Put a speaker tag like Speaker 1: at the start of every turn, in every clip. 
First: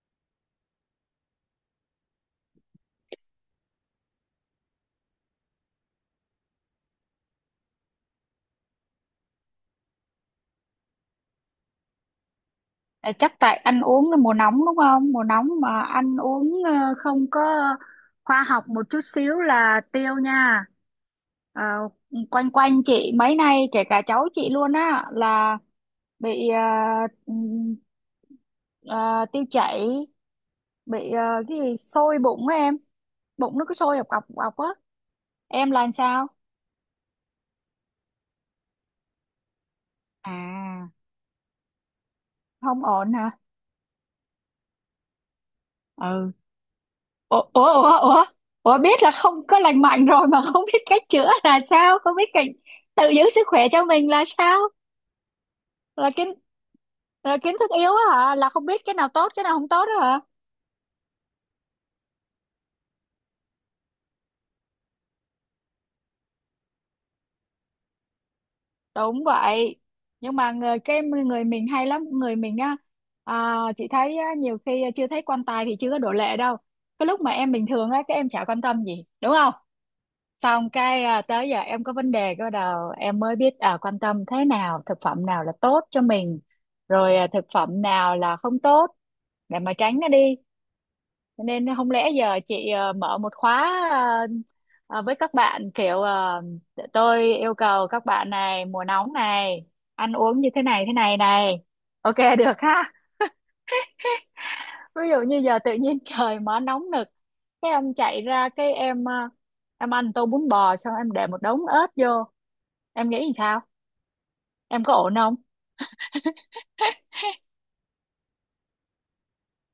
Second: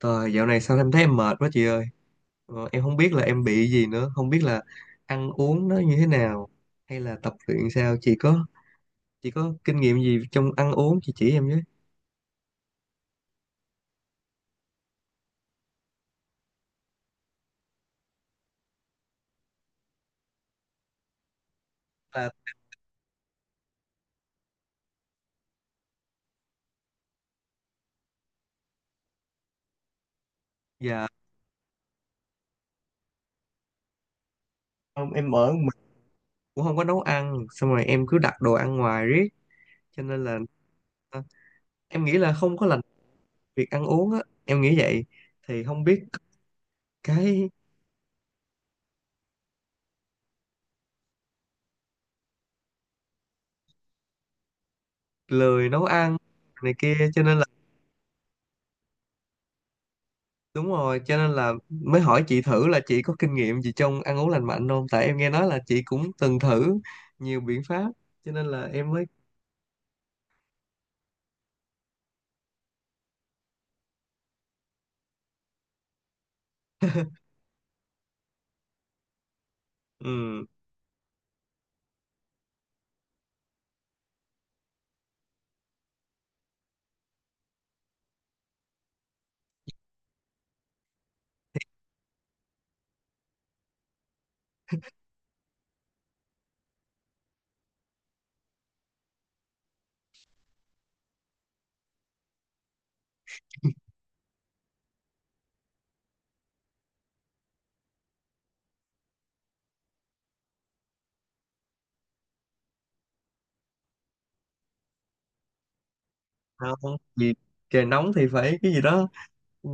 Speaker 1: Trời, dạo này sao em thấy em mệt quá chị ơi. Em không biết là em bị gì nữa, không biết là ăn uống nó như thế nào hay là tập luyện sao. Chị có kinh nghiệm gì trong ăn uống chị chỉ em với.
Speaker 2: À, chắc tại ăn uống là mùa nóng đúng không? Mùa nóng mà ăn uống không có khoa học một chút xíu là tiêu nha. Ờ,
Speaker 1: Là
Speaker 2: quanh quanh chị mấy nay, kể cả cháu chị luôn á, là bị ừm, ờ, tiêu chảy,
Speaker 1: dạ
Speaker 2: bị cái gì sôi bụng á em, bụng nó cứ sôi ọc ọc ọc á.
Speaker 1: không, em ở một
Speaker 2: Em là
Speaker 1: mình
Speaker 2: làm sao?
Speaker 1: cũng không có nấu ăn, xong rồi em cứ đặt đồ ăn ngoài riết cho nên là
Speaker 2: À,
Speaker 1: ờ, em nghĩ là không có lành
Speaker 2: không ổn hả?
Speaker 1: việc ăn uống á, em nghĩ vậy. Thì không biết
Speaker 2: Ừ. Ủa
Speaker 1: cái
Speaker 2: ủa ủa ủa ủa, biết là không có lành mạnh rồi mà không biết cách chữa là sao, không biết cách tự giữ sức khỏe cho mình là sao?
Speaker 1: lười nấu
Speaker 2: là
Speaker 1: ăn
Speaker 2: kiến
Speaker 1: này kia cho
Speaker 2: là
Speaker 1: nên
Speaker 2: kiến thức yếu á hả, là không biết cái nào tốt cái nào không tốt đó hả?
Speaker 1: đúng rồi, cho nên là mới hỏi chị thử là chị có kinh nghiệm gì trong ăn uống lành mạnh không? Tại em nghe nói là chị cũng từng thử nhiều biện pháp, cho nên là em mới
Speaker 2: Đúng vậy, nhưng mà người, người mình hay lắm, người mình á. Chị thấy á, nhiều khi chưa thấy quan tài thì chưa có đổ lệ đâu. Cái lúc mà em bình thường á, các em chả quan tâm gì đúng không,
Speaker 1: ừ,
Speaker 2: xong cái tới giờ em có vấn đề bắt đầu em mới biết, quan tâm thế nào, thực phẩm nào là tốt cho mình rồi thực phẩm nào là không tốt để mà tránh nó đi. Cho nên không lẽ giờ chị mở một khóa với các bạn kiểu tôi yêu cầu các bạn này mùa nóng này ăn uống như thế này này, ok được ha? Ví dụ như giờ tự nhiên trời mở nóng nực, cái em chạy ra cái em em ăn tô bún bò xong em để một đống ớt vô, em nghĩ làm sao, em có ổn không?
Speaker 1: không, vì trời nóng thì phải cái gì đó, ừ,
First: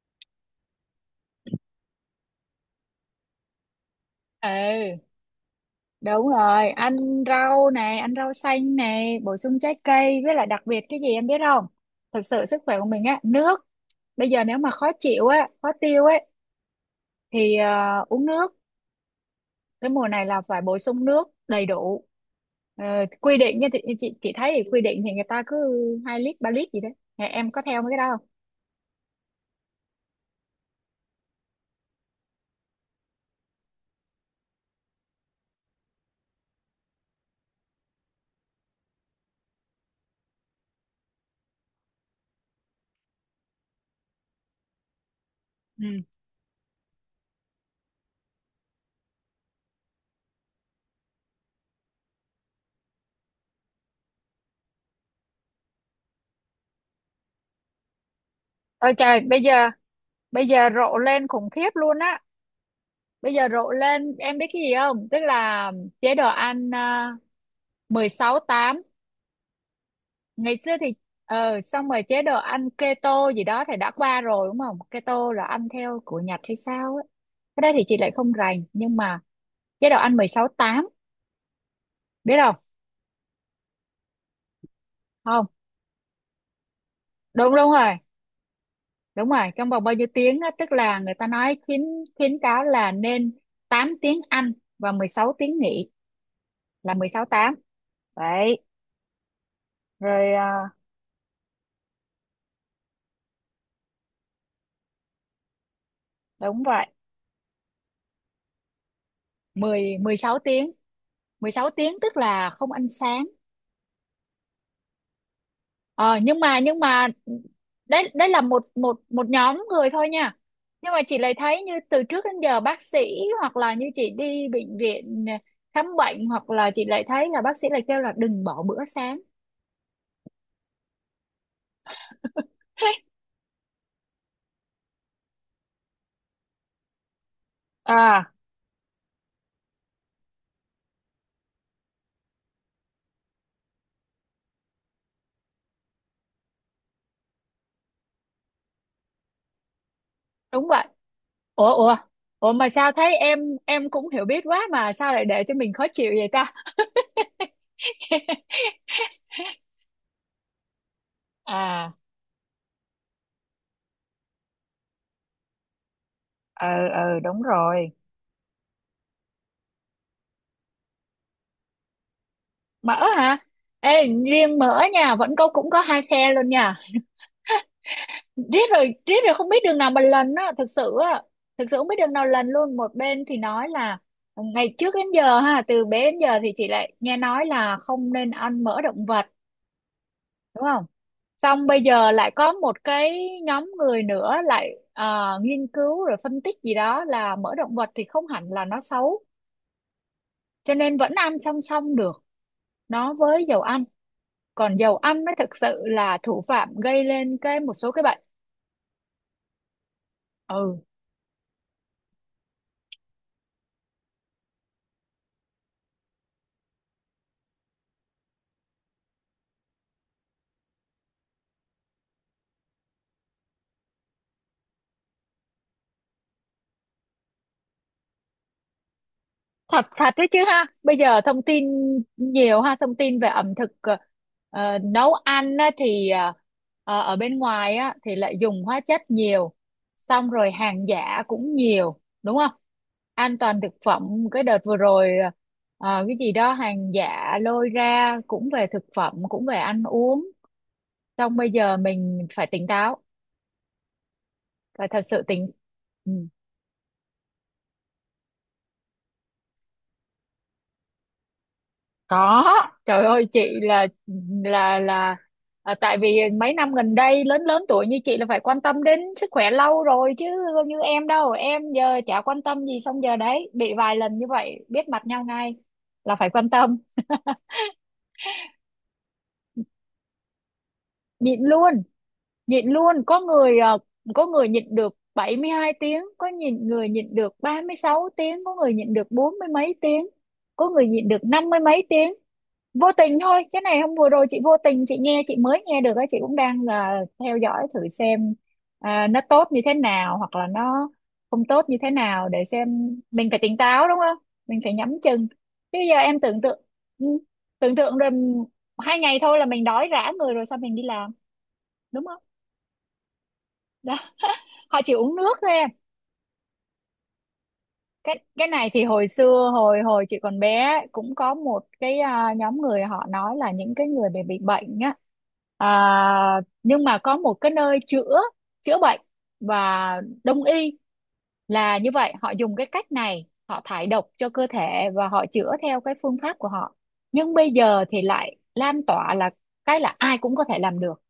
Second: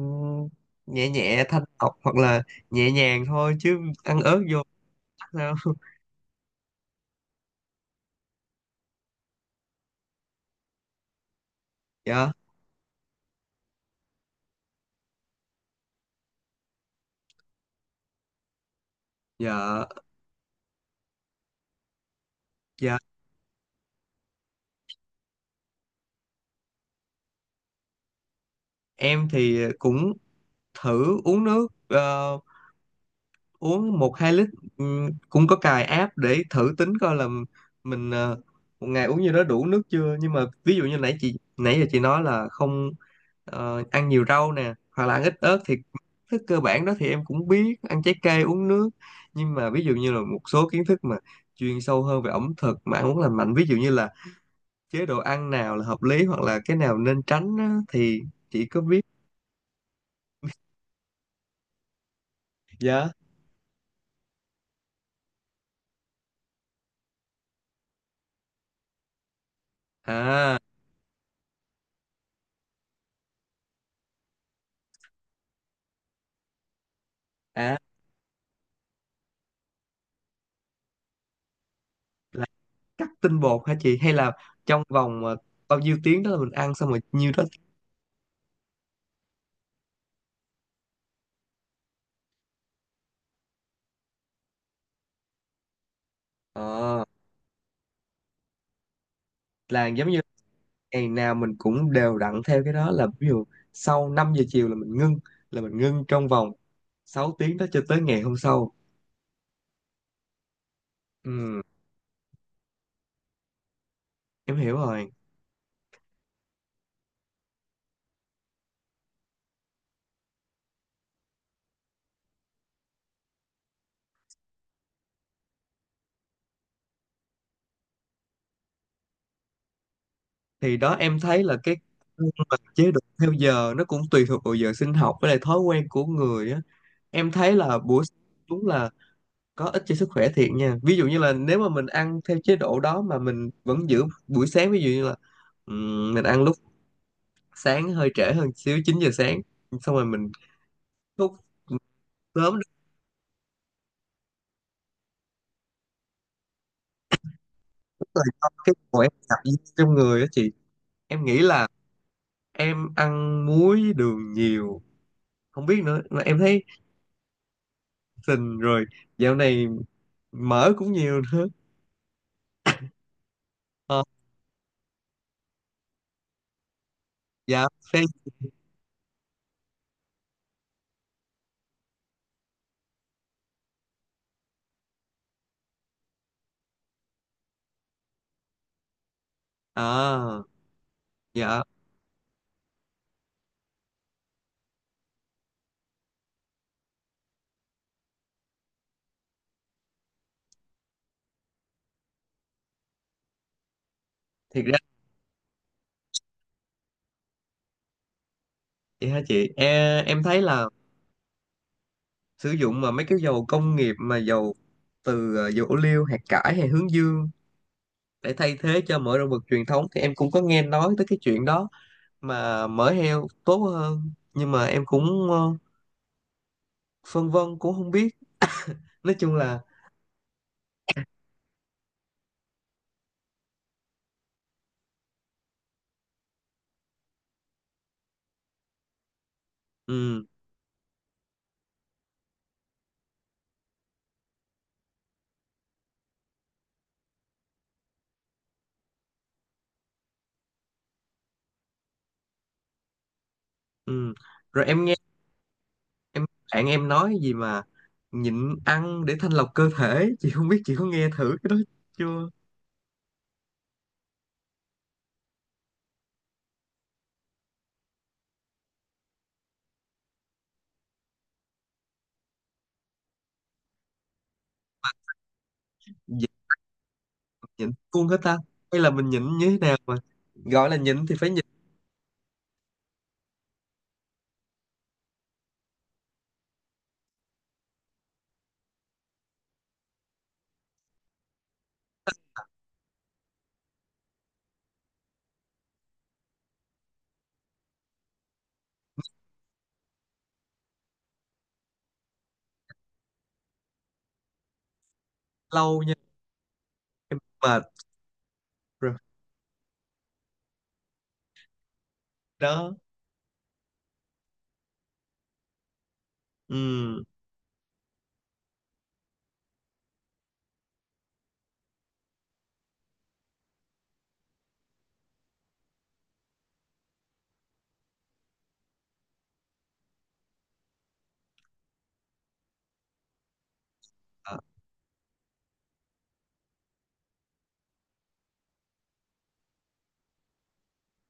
Speaker 1: nhẹ nhẹ thanh lọc hoặc là nhẹ nhàng thôi chứ ăn ớt vô
Speaker 2: Ừ,
Speaker 1: chắc sao?
Speaker 2: đúng rồi, ăn rau này, ăn rau xanh này, bổ sung trái cây, với lại đặc biệt cái gì em biết không? Thực
Speaker 1: Dạ,
Speaker 2: sự sức khỏe của mình á, nước. Bây giờ nếu mà khó chịu á, khó tiêu ấy, thì uống nước.
Speaker 1: dạ,
Speaker 2: Cái mùa này là phải bổ sung nước đầy đủ.
Speaker 1: dạ.
Speaker 2: Quy định nha, thì chị thấy thì quy định thì người ta cứ 2 lít 3 lít gì đấy. Nhà em có theo mấy cái đó không?
Speaker 1: Em thì cũng thử uống nước, uống một hai lít. Cũng có cài app để thử tính coi là mình một ngày uống như đó đủ nước chưa, nhưng mà ví dụ như nãy chị nãy giờ chị nói là không ăn nhiều rau nè hoặc là ăn ít ớt thì
Speaker 2: Ừ.
Speaker 1: thức cơ bản đó thì em cũng biết ăn trái cây uống nước, nhưng mà ví dụ như là một số kiến thức mà chuyên sâu hơn về ẩm thực mà ăn uống lành mạnh, ví dụ như là chế độ ăn nào là hợp lý hoặc là cái nào nên tránh á, thì chị có
Speaker 2: Ôi
Speaker 1: biết.
Speaker 2: trời, bây giờ rộ lên khủng khiếp luôn á.
Speaker 1: Dạ,
Speaker 2: Bây giờ rộ lên em biết cái gì không, tức là chế độ ăn mười sáu tám. Ngày
Speaker 1: à,
Speaker 2: xưa thì xong rồi chế độ ăn keto gì đó thì đã qua rồi đúng không, keto là ăn theo của Nhật hay sao á? Cái đó
Speaker 1: à,
Speaker 2: thì chị lại không rành, nhưng mà chế độ ăn mười sáu tám, biết không?
Speaker 1: cắt tinh bột hả chị, hay là trong vòng
Speaker 2: Không,
Speaker 1: bao nhiêu tiếng đó là mình ăn xong rồi nhiêu đó.
Speaker 2: đúng đúng rồi. Đúng rồi, trong vòng bao nhiêu tiếng á, tức là người ta nói khuyến khuyến cáo là nên 8 tiếng ăn và 16 tiếng nghỉ, là
Speaker 1: Ờ,
Speaker 2: 16 8 đấy.
Speaker 1: là giống như
Speaker 2: Rồi
Speaker 1: ngày nào mình cũng đều đặn theo cái đó, là ví dụ sau 5 giờ chiều là mình ngưng, là mình ngưng trong vòng
Speaker 2: đúng vậy,
Speaker 1: 6 tiếng đó cho tới ngày hôm sau.
Speaker 2: mười mười sáu tiếng, mười
Speaker 1: Ừ,
Speaker 2: sáu tiếng tức là không ăn sáng.
Speaker 1: em hiểu rồi.
Speaker 2: Ờ nhưng mà đấy đấy là một một một nhóm người thôi nha, nhưng mà chị lại thấy như từ trước đến giờ bác sĩ hoặc là như chị đi bệnh viện khám bệnh, hoặc là chị lại thấy là bác sĩ lại kêu là đừng bỏ bữa sáng.
Speaker 1: Thì đó em thấy là cái mà chế độ theo giờ nó cũng tùy thuộc vào giờ sinh học với lại thói quen của người á. Em thấy là buổi sáng
Speaker 2: À,
Speaker 1: đúng là có ích cho sức khỏe thiệt nha, ví dụ như là nếu mà mình ăn theo chế độ đó mà mình vẫn giữ buổi sáng, ví dụ như là mình ăn lúc sáng hơi trễ hơn xíu 9 giờ sáng xong rồi mình
Speaker 2: đúng vậy.
Speaker 1: thức
Speaker 2: Ủa ủa ủa,
Speaker 1: sớm,
Speaker 2: mà
Speaker 1: đúng
Speaker 2: sao thấy em cũng hiểu biết quá mà sao lại để cho mình khó chịu vậy ta?
Speaker 1: rồi, cho cái khỏe tập gym trong người á chị. Em nghĩ là
Speaker 2: À,
Speaker 1: em ăn muối đường nhiều, không biết nữa mà em thấy
Speaker 2: ờ ờ, đúng rồi.
Speaker 1: sình rồi. Dạo này mỡ cũng nhiều nữa.
Speaker 2: Mỡ hả?
Speaker 1: Ờ,
Speaker 2: Ê, riêng mỡ nha, vẫn có, cũng có hai phe luôn nha.
Speaker 1: dạ, phê.
Speaker 2: Riết rồi riết rồi không biết đường nào mà lần á, thực sự á, thực sự không biết đường nào lần luôn. Một bên thì nói là ngày trước đến giờ ha, từ bé đến giờ thì chị lại nghe nói là không nên ăn mỡ động vật,
Speaker 1: À,
Speaker 2: đúng không?
Speaker 1: dạ,
Speaker 2: Xong bây giờ lại có một cái nhóm người nữa lại nghiên cứu rồi phân tích gì đó là mỡ động vật thì không hẳn là nó xấu, cho nên vẫn ăn song song được nó với dầu ăn.
Speaker 1: thiệt
Speaker 2: Còn
Speaker 1: ra
Speaker 2: dầu ăn mới thực sự là thủ phạm gây lên cái một số cái bệnh.
Speaker 1: vậy hả chị? Em thấy là
Speaker 2: Ừ,
Speaker 1: sử dụng mà mấy cái dầu công nghiệp mà dầu từ dầu ô liu, hạt cải hay hướng dương để thay thế cho mỡ động vật truyền thống, thì em cũng có nghe nói tới cái chuyện đó mà mỡ heo tốt hơn, nhưng mà em cũng phân vân cũng không biết. Nói chung là
Speaker 2: thật thật đấy chứ ha. Bây giờ thông tin nhiều ha, thông tin về ẩm thực nấu ăn á, thì ở bên ngoài á, thì lại dùng hóa chất nhiều,
Speaker 1: ừ,
Speaker 2: xong rồi hàng giả cũng nhiều đúng không. An toàn thực phẩm cái đợt vừa rồi cái gì đó hàng giả lôi ra cũng về thực phẩm, cũng về ăn uống. Xong bây giờ mình phải tỉnh táo,
Speaker 1: ừ, rồi em
Speaker 2: phải
Speaker 1: nghe
Speaker 2: thật sự tỉnh. Ừ.
Speaker 1: em bạn em nói gì mà nhịn ăn để thanh lọc cơ thể chị không biết chị có nghe thử cái đó chưa.
Speaker 2: Có. Trời ơi, chị là tại vì mấy năm gần đây lớn lớn tuổi như chị là phải quan tâm đến sức khỏe lâu rồi chứ, không như em đâu, em giờ chả quan tâm gì, xong giờ đấy bị vài lần như vậy biết mặt nhau ngay, là phải
Speaker 1: Nhịn,
Speaker 2: quan tâm.
Speaker 1: nhịn luôn hết ta, hay là mình nhịn như thế nào mà gọi là nhịn thì phải
Speaker 2: Nhịn
Speaker 1: nhịn
Speaker 2: luôn, nhịn luôn. Có người có người nhịn được 72 tiếng, có nhịn người nhịn được 36 tiếng, có người nhịn được bốn mươi mấy tiếng, có người nhịn được năm mươi mấy tiếng. Vô tình thôi, cái này hôm vừa rồi chị vô tình chị mới nghe được á, chị cũng đang là theo dõi thử xem nó tốt như thế nào hoặc là nó không tốt như thế nào, để xem mình phải tỉnh táo đúng không, mình phải nhắm chừng. Chứ
Speaker 1: lâu nha.
Speaker 2: giờ em tưởng tượng, ừ,
Speaker 1: Em mệt
Speaker 2: tưởng tượng rồi,
Speaker 1: rồi
Speaker 2: 2 ngày thôi là mình đói rã người rồi sao mình đi làm, đúng không?
Speaker 1: đó.
Speaker 2: Họ chỉ uống nước thôi em.
Speaker 1: Ừm,
Speaker 2: Cái này thì hồi xưa, hồi hồi chị còn bé ấy, cũng có một cái nhóm người họ nói là những cái người bị bệnh á, nhưng mà có một cái nơi chữa, chữa bệnh, và đông y là như vậy, họ dùng cái cách này, họ thải độc cho
Speaker 1: ờ,
Speaker 2: cơ thể và họ chữa theo cái phương pháp của họ. Nhưng bây giờ thì lại lan tỏa là ai cũng có thể làm được,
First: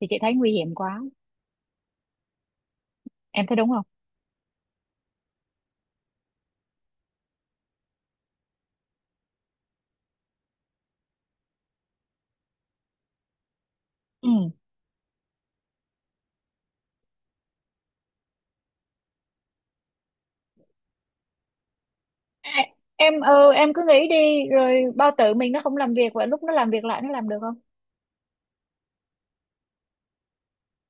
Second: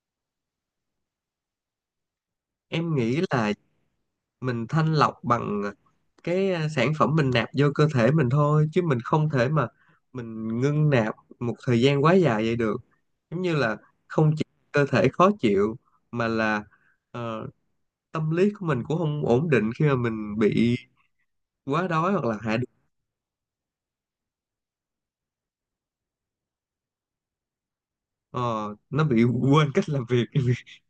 Speaker 2: thì chị thấy nguy hiểm quá.
Speaker 1: em nghĩ
Speaker 2: Em
Speaker 1: là
Speaker 2: thấy đúng không?
Speaker 1: mình thanh lọc bằng cái sản phẩm mình nạp vô cơ thể mình thôi, chứ mình không thể mà mình ngưng nạp một thời gian quá dài vậy được. Giống như là không chỉ
Speaker 2: Ừ.
Speaker 1: cơ thể khó chịu mà là ờ, tâm lý của mình cũng không ổn định khi mà mình bị quá đói hoặc là hạ
Speaker 2: À,
Speaker 1: đường.
Speaker 2: em, ừ, em cứ nghĩ đi rồi bao tử mình nó không làm việc, và lúc nó làm việc lại nó làm được không.
Speaker 1: Ờ, nó bị quên cách làm việc.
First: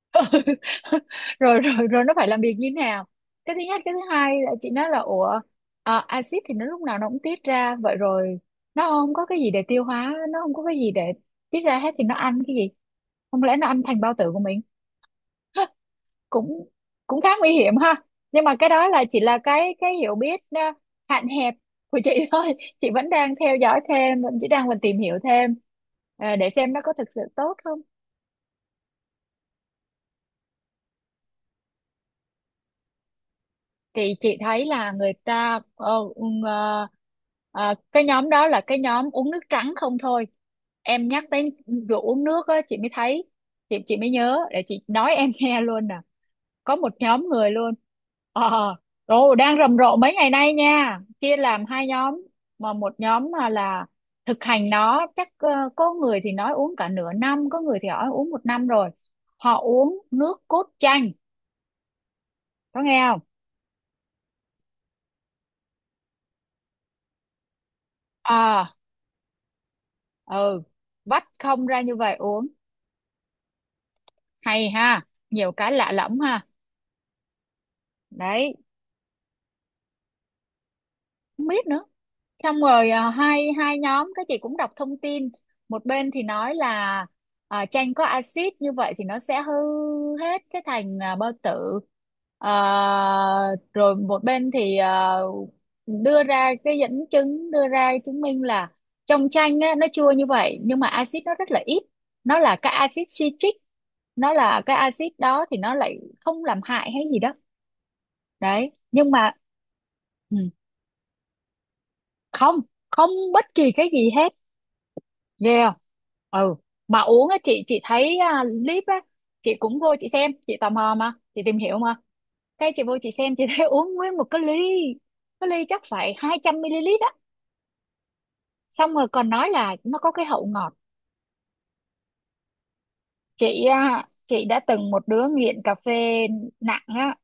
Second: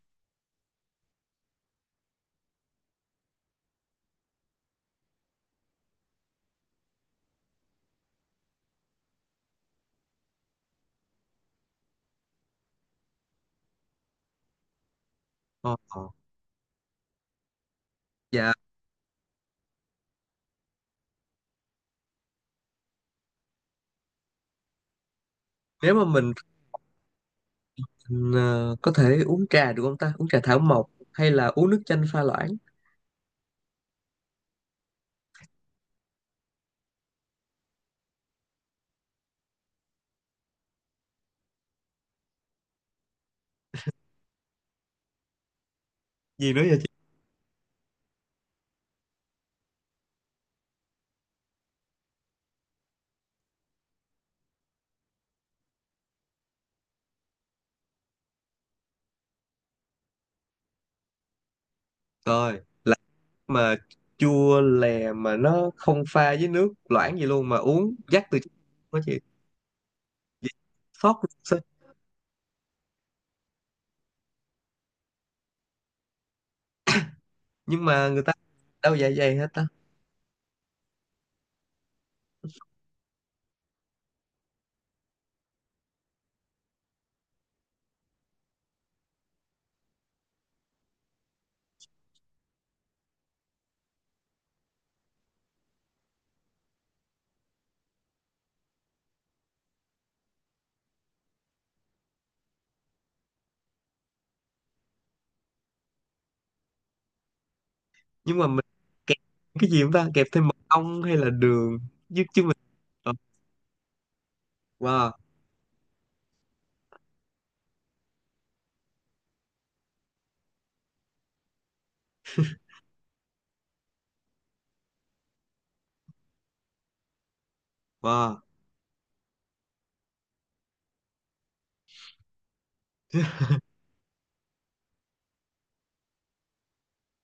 Speaker 2: Rồi rồi rồi, nó phải làm việc như thế nào. Cái thứ nhất, cái thứ hai là chị nói là ủa, axit thì nó lúc nào nó cũng tiết ra vậy rồi, nó không có cái gì để tiêu hóa, nó không có cái gì để tiết ra hết, thì nó ăn cái gì? Không lẽ nó ăn thành bao tử của mình?
Speaker 1: Ờ, ờ.
Speaker 2: cũng Cũng khá nguy hiểm ha. Nhưng
Speaker 1: Dạ,
Speaker 2: mà cái đó là chỉ là cái hiểu biết hạn hẹp của chị thôi. Chị vẫn đang theo dõi thêm, vẫn chỉ đang còn tìm hiểu thêm
Speaker 1: nếu mà mình
Speaker 2: để xem nó có thực sự tốt không.
Speaker 1: ờ, có thể uống trà được không ta, uống trà thảo mộc hay là uống nước chanh pha loãng?
Speaker 2: Thì chị thấy là người ta cái nhóm đó là cái nhóm uống nước trắng không thôi. Em nhắc tới vụ uống nước á chị mới thấy, chị mới nhớ để chị nói em nghe luôn nè.
Speaker 1: Gì nữa
Speaker 2: Có
Speaker 1: vậy?
Speaker 2: một nhóm người luôn, ờ rồi đang rầm rộ mấy ngày nay nha, chia làm hai nhóm, mà một nhóm mà là thực hành nó chắc có người thì nói uống cả nửa năm, có người thì nói uống một năm rồi. Họ uống nước cốt chanh,
Speaker 1: Coi,
Speaker 2: có
Speaker 1: là
Speaker 2: nghe không?
Speaker 1: mà chua lè mà nó không pha với nước loãng gì luôn mà uống dắt từ trong
Speaker 2: Ờ.
Speaker 1: đó chị. Vậy
Speaker 2: Ừ.
Speaker 1: sót
Speaker 2: Vắt
Speaker 1: sao?
Speaker 2: không ra như vậy uống. Hay ha, nhiều cái lạ lẫm ha.
Speaker 1: Nhưng mà người ta
Speaker 2: Đấy,
Speaker 1: đâu dạ dày hết ta.
Speaker 2: không biết nữa. Xong rồi hai hai nhóm, cái chị cũng đọc thông tin. Một bên thì nói là chanh có axit như vậy thì nó sẽ hư hết cái thành bao tử. Ờ, rồi một bên thì đưa ra cái dẫn chứng, đưa ra chứng minh là trong chanh á, nó chua như vậy nhưng mà axit nó rất là ít, nó là cái axit citric, nó là cái axit đó thì nó lại không làm hại hay gì đó.
Speaker 1: Nhưng mà mình
Speaker 2: Đấy, nhưng
Speaker 1: kẹp
Speaker 2: mà
Speaker 1: cái gì không ta, kẹp
Speaker 2: ừ,
Speaker 1: thêm mật ong hay là đường?
Speaker 2: không không,
Speaker 1: Ờ,
Speaker 2: bất kỳ cái gì hết.
Speaker 1: wow,
Speaker 2: Ghê không? Ừ. Mà uống á, chị thấy clip á, chị cũng vô chị xem, chị tò mò mà, chị tìm hiểu mà. Cái chị vô chị xem chị thấy uống nguyên một cái ly, cái ly chắc phải 200 ml á,
Speaker 1: wow.
Speaker 2: xong rồi còn nói là nó có cái hậu ngọt. Chị chị đã từng một đứa nghiện cà phê nặng á,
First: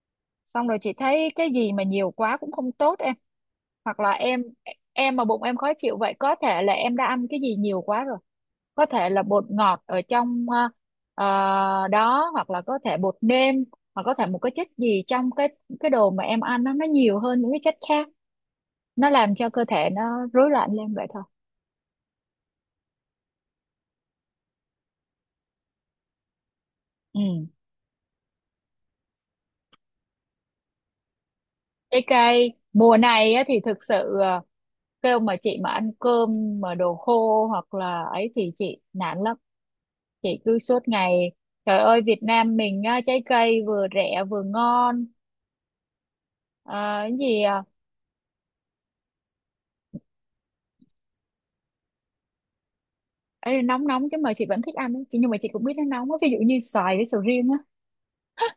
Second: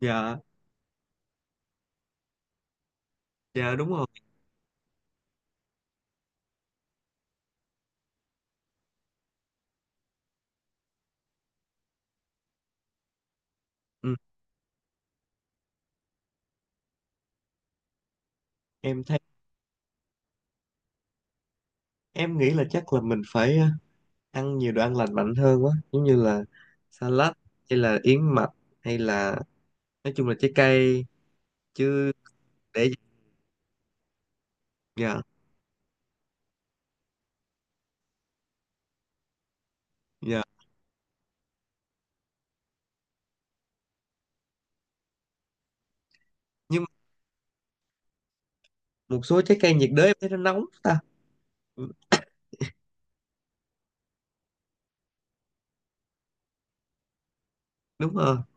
Speaker 1: Dạ,
Speaker 2: xong rồi chị thấy cái gì mà nhiều quá cũng không tốt em.
Speaker 1: dạ, đúng
Speaker 2: Hoặc
Speaker 1: rồi.
Speaker 2: là em mà bụng em khó chịu vậy, có thể là em đã ăn cái gì nhiều quá rồi. Có thể là bột ngọt ở trong đó, hoặc là có thể bột nêm, hoặc
Speaker 1: Ừ.
Speaker 2: có thể một cái chất gì trong cái đồ mà em ăn, nó nhiều hơn những cái chất khác,
Speaker 1: Em
Speaker 2: nó
Speaker 1: thấy
Speaker 2: làm cho cơ thể nó rối loạn lên vậy thôi.
Speaker 1: em nghĩ là chắc là mình phải ăn nhiều đồ ăn lành mạnh hơn quá, giống như là salad,
Speaker 2: Ừ.
Speaker 1: hay là yến mạch, hay là nói chung là trái cây
Speaker 2: Trái
Speaker 1: chứ.
Speaker 2: cây
Speaker 1: Để
Speaker 2: mùa này á, thì thực sự kêu
Speaker 1: dạ,
Speaker 2: mà chị mà ăn cơm mà đồ khô hoặc là ấy thì chị nản lắm, chị
Speaker 1: dạ,
Speaker 2: cứ suốt ngày, trời ơi, Việt Nam mình á, trái cây vừa rẻ vừa ngon. Ờ,
Speaker 1: nhưng
Speaker 2: cái gì
Speaker 1: một số trái cây nhiệt đới em thấy nó nóng ta. Ừ,
Speaker 2: ê, nóng nóng chứ, mà chị vẫn thích ăn á. Chị nhưng mà chị cũng biết nó nóng á, ví dụ như xoài với sầu riêng á.
Speaker 1: đúng rồi,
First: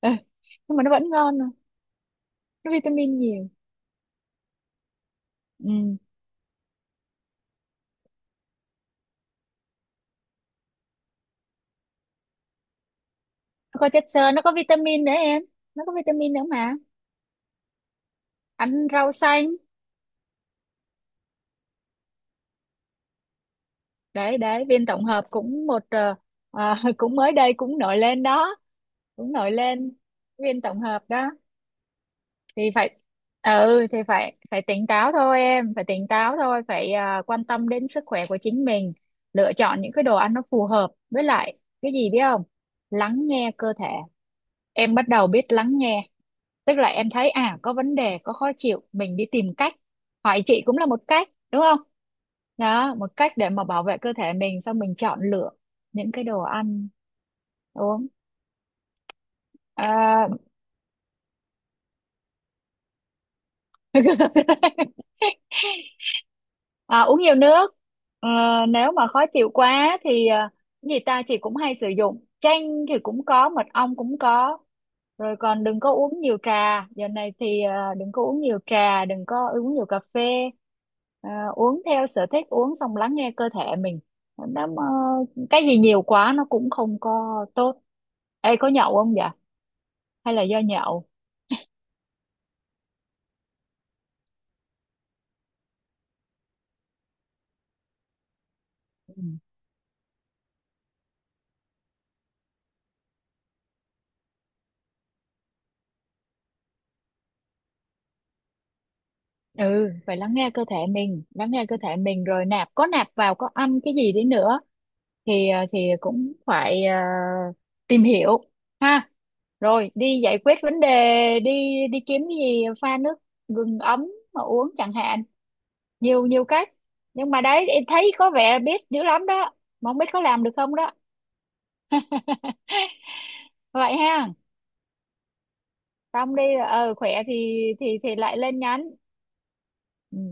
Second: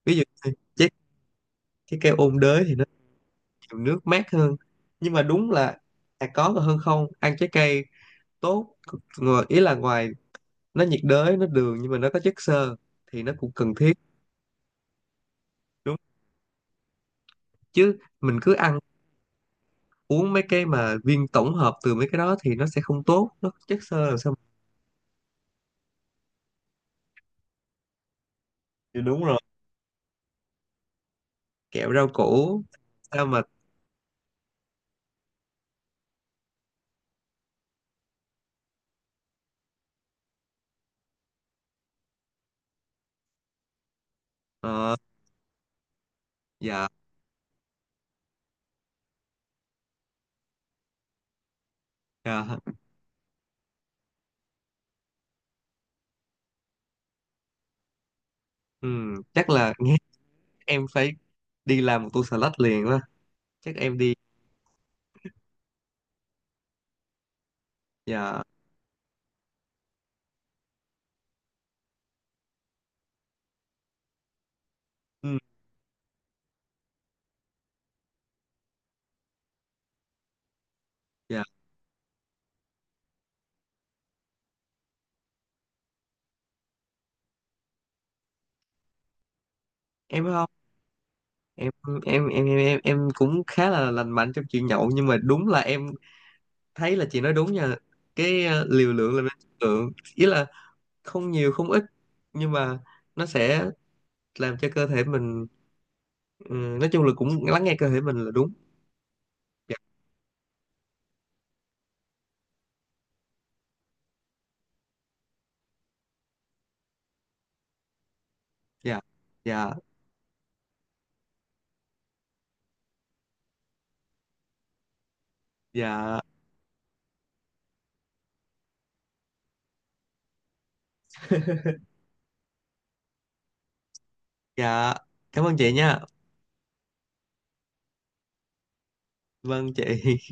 Speaker 2: Ê,
Speaker 1: ví dụ như
Speaker 2: nhưng mà
Speaker 1: trái,
Speaker 2: nó vẫn ngon à,
Speaker 1: trái cây ôn đới
Speaker 2: nó
Speaker 1: thì nó
Speaker 2: vitamin nhiều.
Speaker 1: nhiều nước mát hơn, nhưng mà đúng là
Speaker 2: Ừ.
Speaker 1: có còn hơn không ăn trái cây tốt. Ngồi ý là ngoài nó nhiệt đới nó đường nhưng mà nó có chất xơ thì nó cũng cần
Speaker 2: Nó có
Speaker 1: thiết.
Speaker 2: chất xơ, nó có vitamin nữa em, nó có
Speaker 1: Đúng,
Speaker 2: vitamin nữa mà,
Speaker 1: chứ mình cứ ăn
Speaker 2: ăn rau xanh.
Speaker 1: uống mấy cái mà viên tổng hợp từ mấy cái đó thì nó sẽ không tốt, nó có chất xơ làm sao
Speaker 2: Đấy
Speaker 1: mà-
Speaker 2: đấy, viên tổng hợp cũng một cũng mới đây cũng nổi lên đó,
Speaker 1: thì đúng
Speaker 2: cũng
Speaker 1: rồi,
Speaker 2: nổi lên viên tổng hợp đó
Speaker 1: kẹo rau củ
Speaker 2: thì phải.
Speaker 1: sao mà
Speaker 2: Ừ, thì phải phải tỉnh táo thôi em, phải tỉnh táo thôi, phải quan tâm đến sức khỏe của chính mình, lựa chọn những cái đồ ăn nó phù hợp, với lại cái gì biết không, lắng nghe cơ thể. Em
Speaker 1: ờ,
Speaker 2: bắt đầu biết lắng nghe, tức là
Speaker 1: dạ,
Speaker 2: em thấy à có vấn đề, có khó chịu, mình đi tìm cách, hỏi chị cũng là một cách đúng không,
Speaker 1: dạ,
Speaker 2: đó một cách để mà bảo vệ cơ thể mình, xong mình chọn lựa những cái đồ ăn, đúng không?
Speaker 1: ừ, chắc là nghe
Speaker 2: À,
Speaker 1: em phải đi làm một tô salad liền quá, chắc em đi.
Speaker 2: Uống nhiều nước. Ờ,
Speaker 1: Dạ,
Speaker 2: nếu mà khó chịu quá thì cái gì ta, chị cũng hay sử dụng chanh thì cũng có, mật ong cũng có.
Speaker 1: ừ,
Speaker 2: Rồi còn đừng có uống nhiều trà giờ này, thì đừng có uống nhiều trà, đừng có uống nhiều cà phê.
Speaker 1: dạ,
Speaker 2: À, uống theo sở thích, uống xong lắng nghe cơ thể mình, nó mà, cái gì nhiều quá nó cũng không có tốt. Ê, có nhậu không vậy,
Speaker 1: em biết
Speaker 2: hay là
Speaker 1: không,
Speaker 2: do nhậu?
Speaker 1: em em em cũng khá là lành mạnh trong chuyện nhậu, nhưng mà đúng là em thấy là chị nói đúng nha, cái liều lượng là nên chất lượng, ý là không nhiều không ít, nhưng mà nó sẽ làm cho cơ thể mình ừ, nói chung là cũng lắng nghe cơ thể mình là đúng. Dạ,
Speaker 2: Ừ, phải lắng nghe cơ thể mình, lắng nghe cơ thể mình rồi nạp, có nạp vào, có ăn cái gì đi nữa thì thì cũng phải tìm hiểu
Speaker 1: dạ,
Speaker 2: ha.
Speaker 1: dạ,
Speaker 2: Rồi đi giải quyết vấn đề đi, đi kiếm cái gì pha nước gừng ấm mà uống chẳng hạn,
Speaker 1: dạ,
Speaker 2: nhiều nhiều cách. Nhưng mà đấy, em thấy có vẻ biết dữ lắm đó, mà không biết có làm được không đó. Vậy ha.
Speaker 1: dạ, cảm ơn chị nha.
Speaker 2: Xong đi, ờ khỏe thì lại lên nhắn.
Speaker 1: Vâng
Speaker 2: Ừ.
Speaker 1: chị.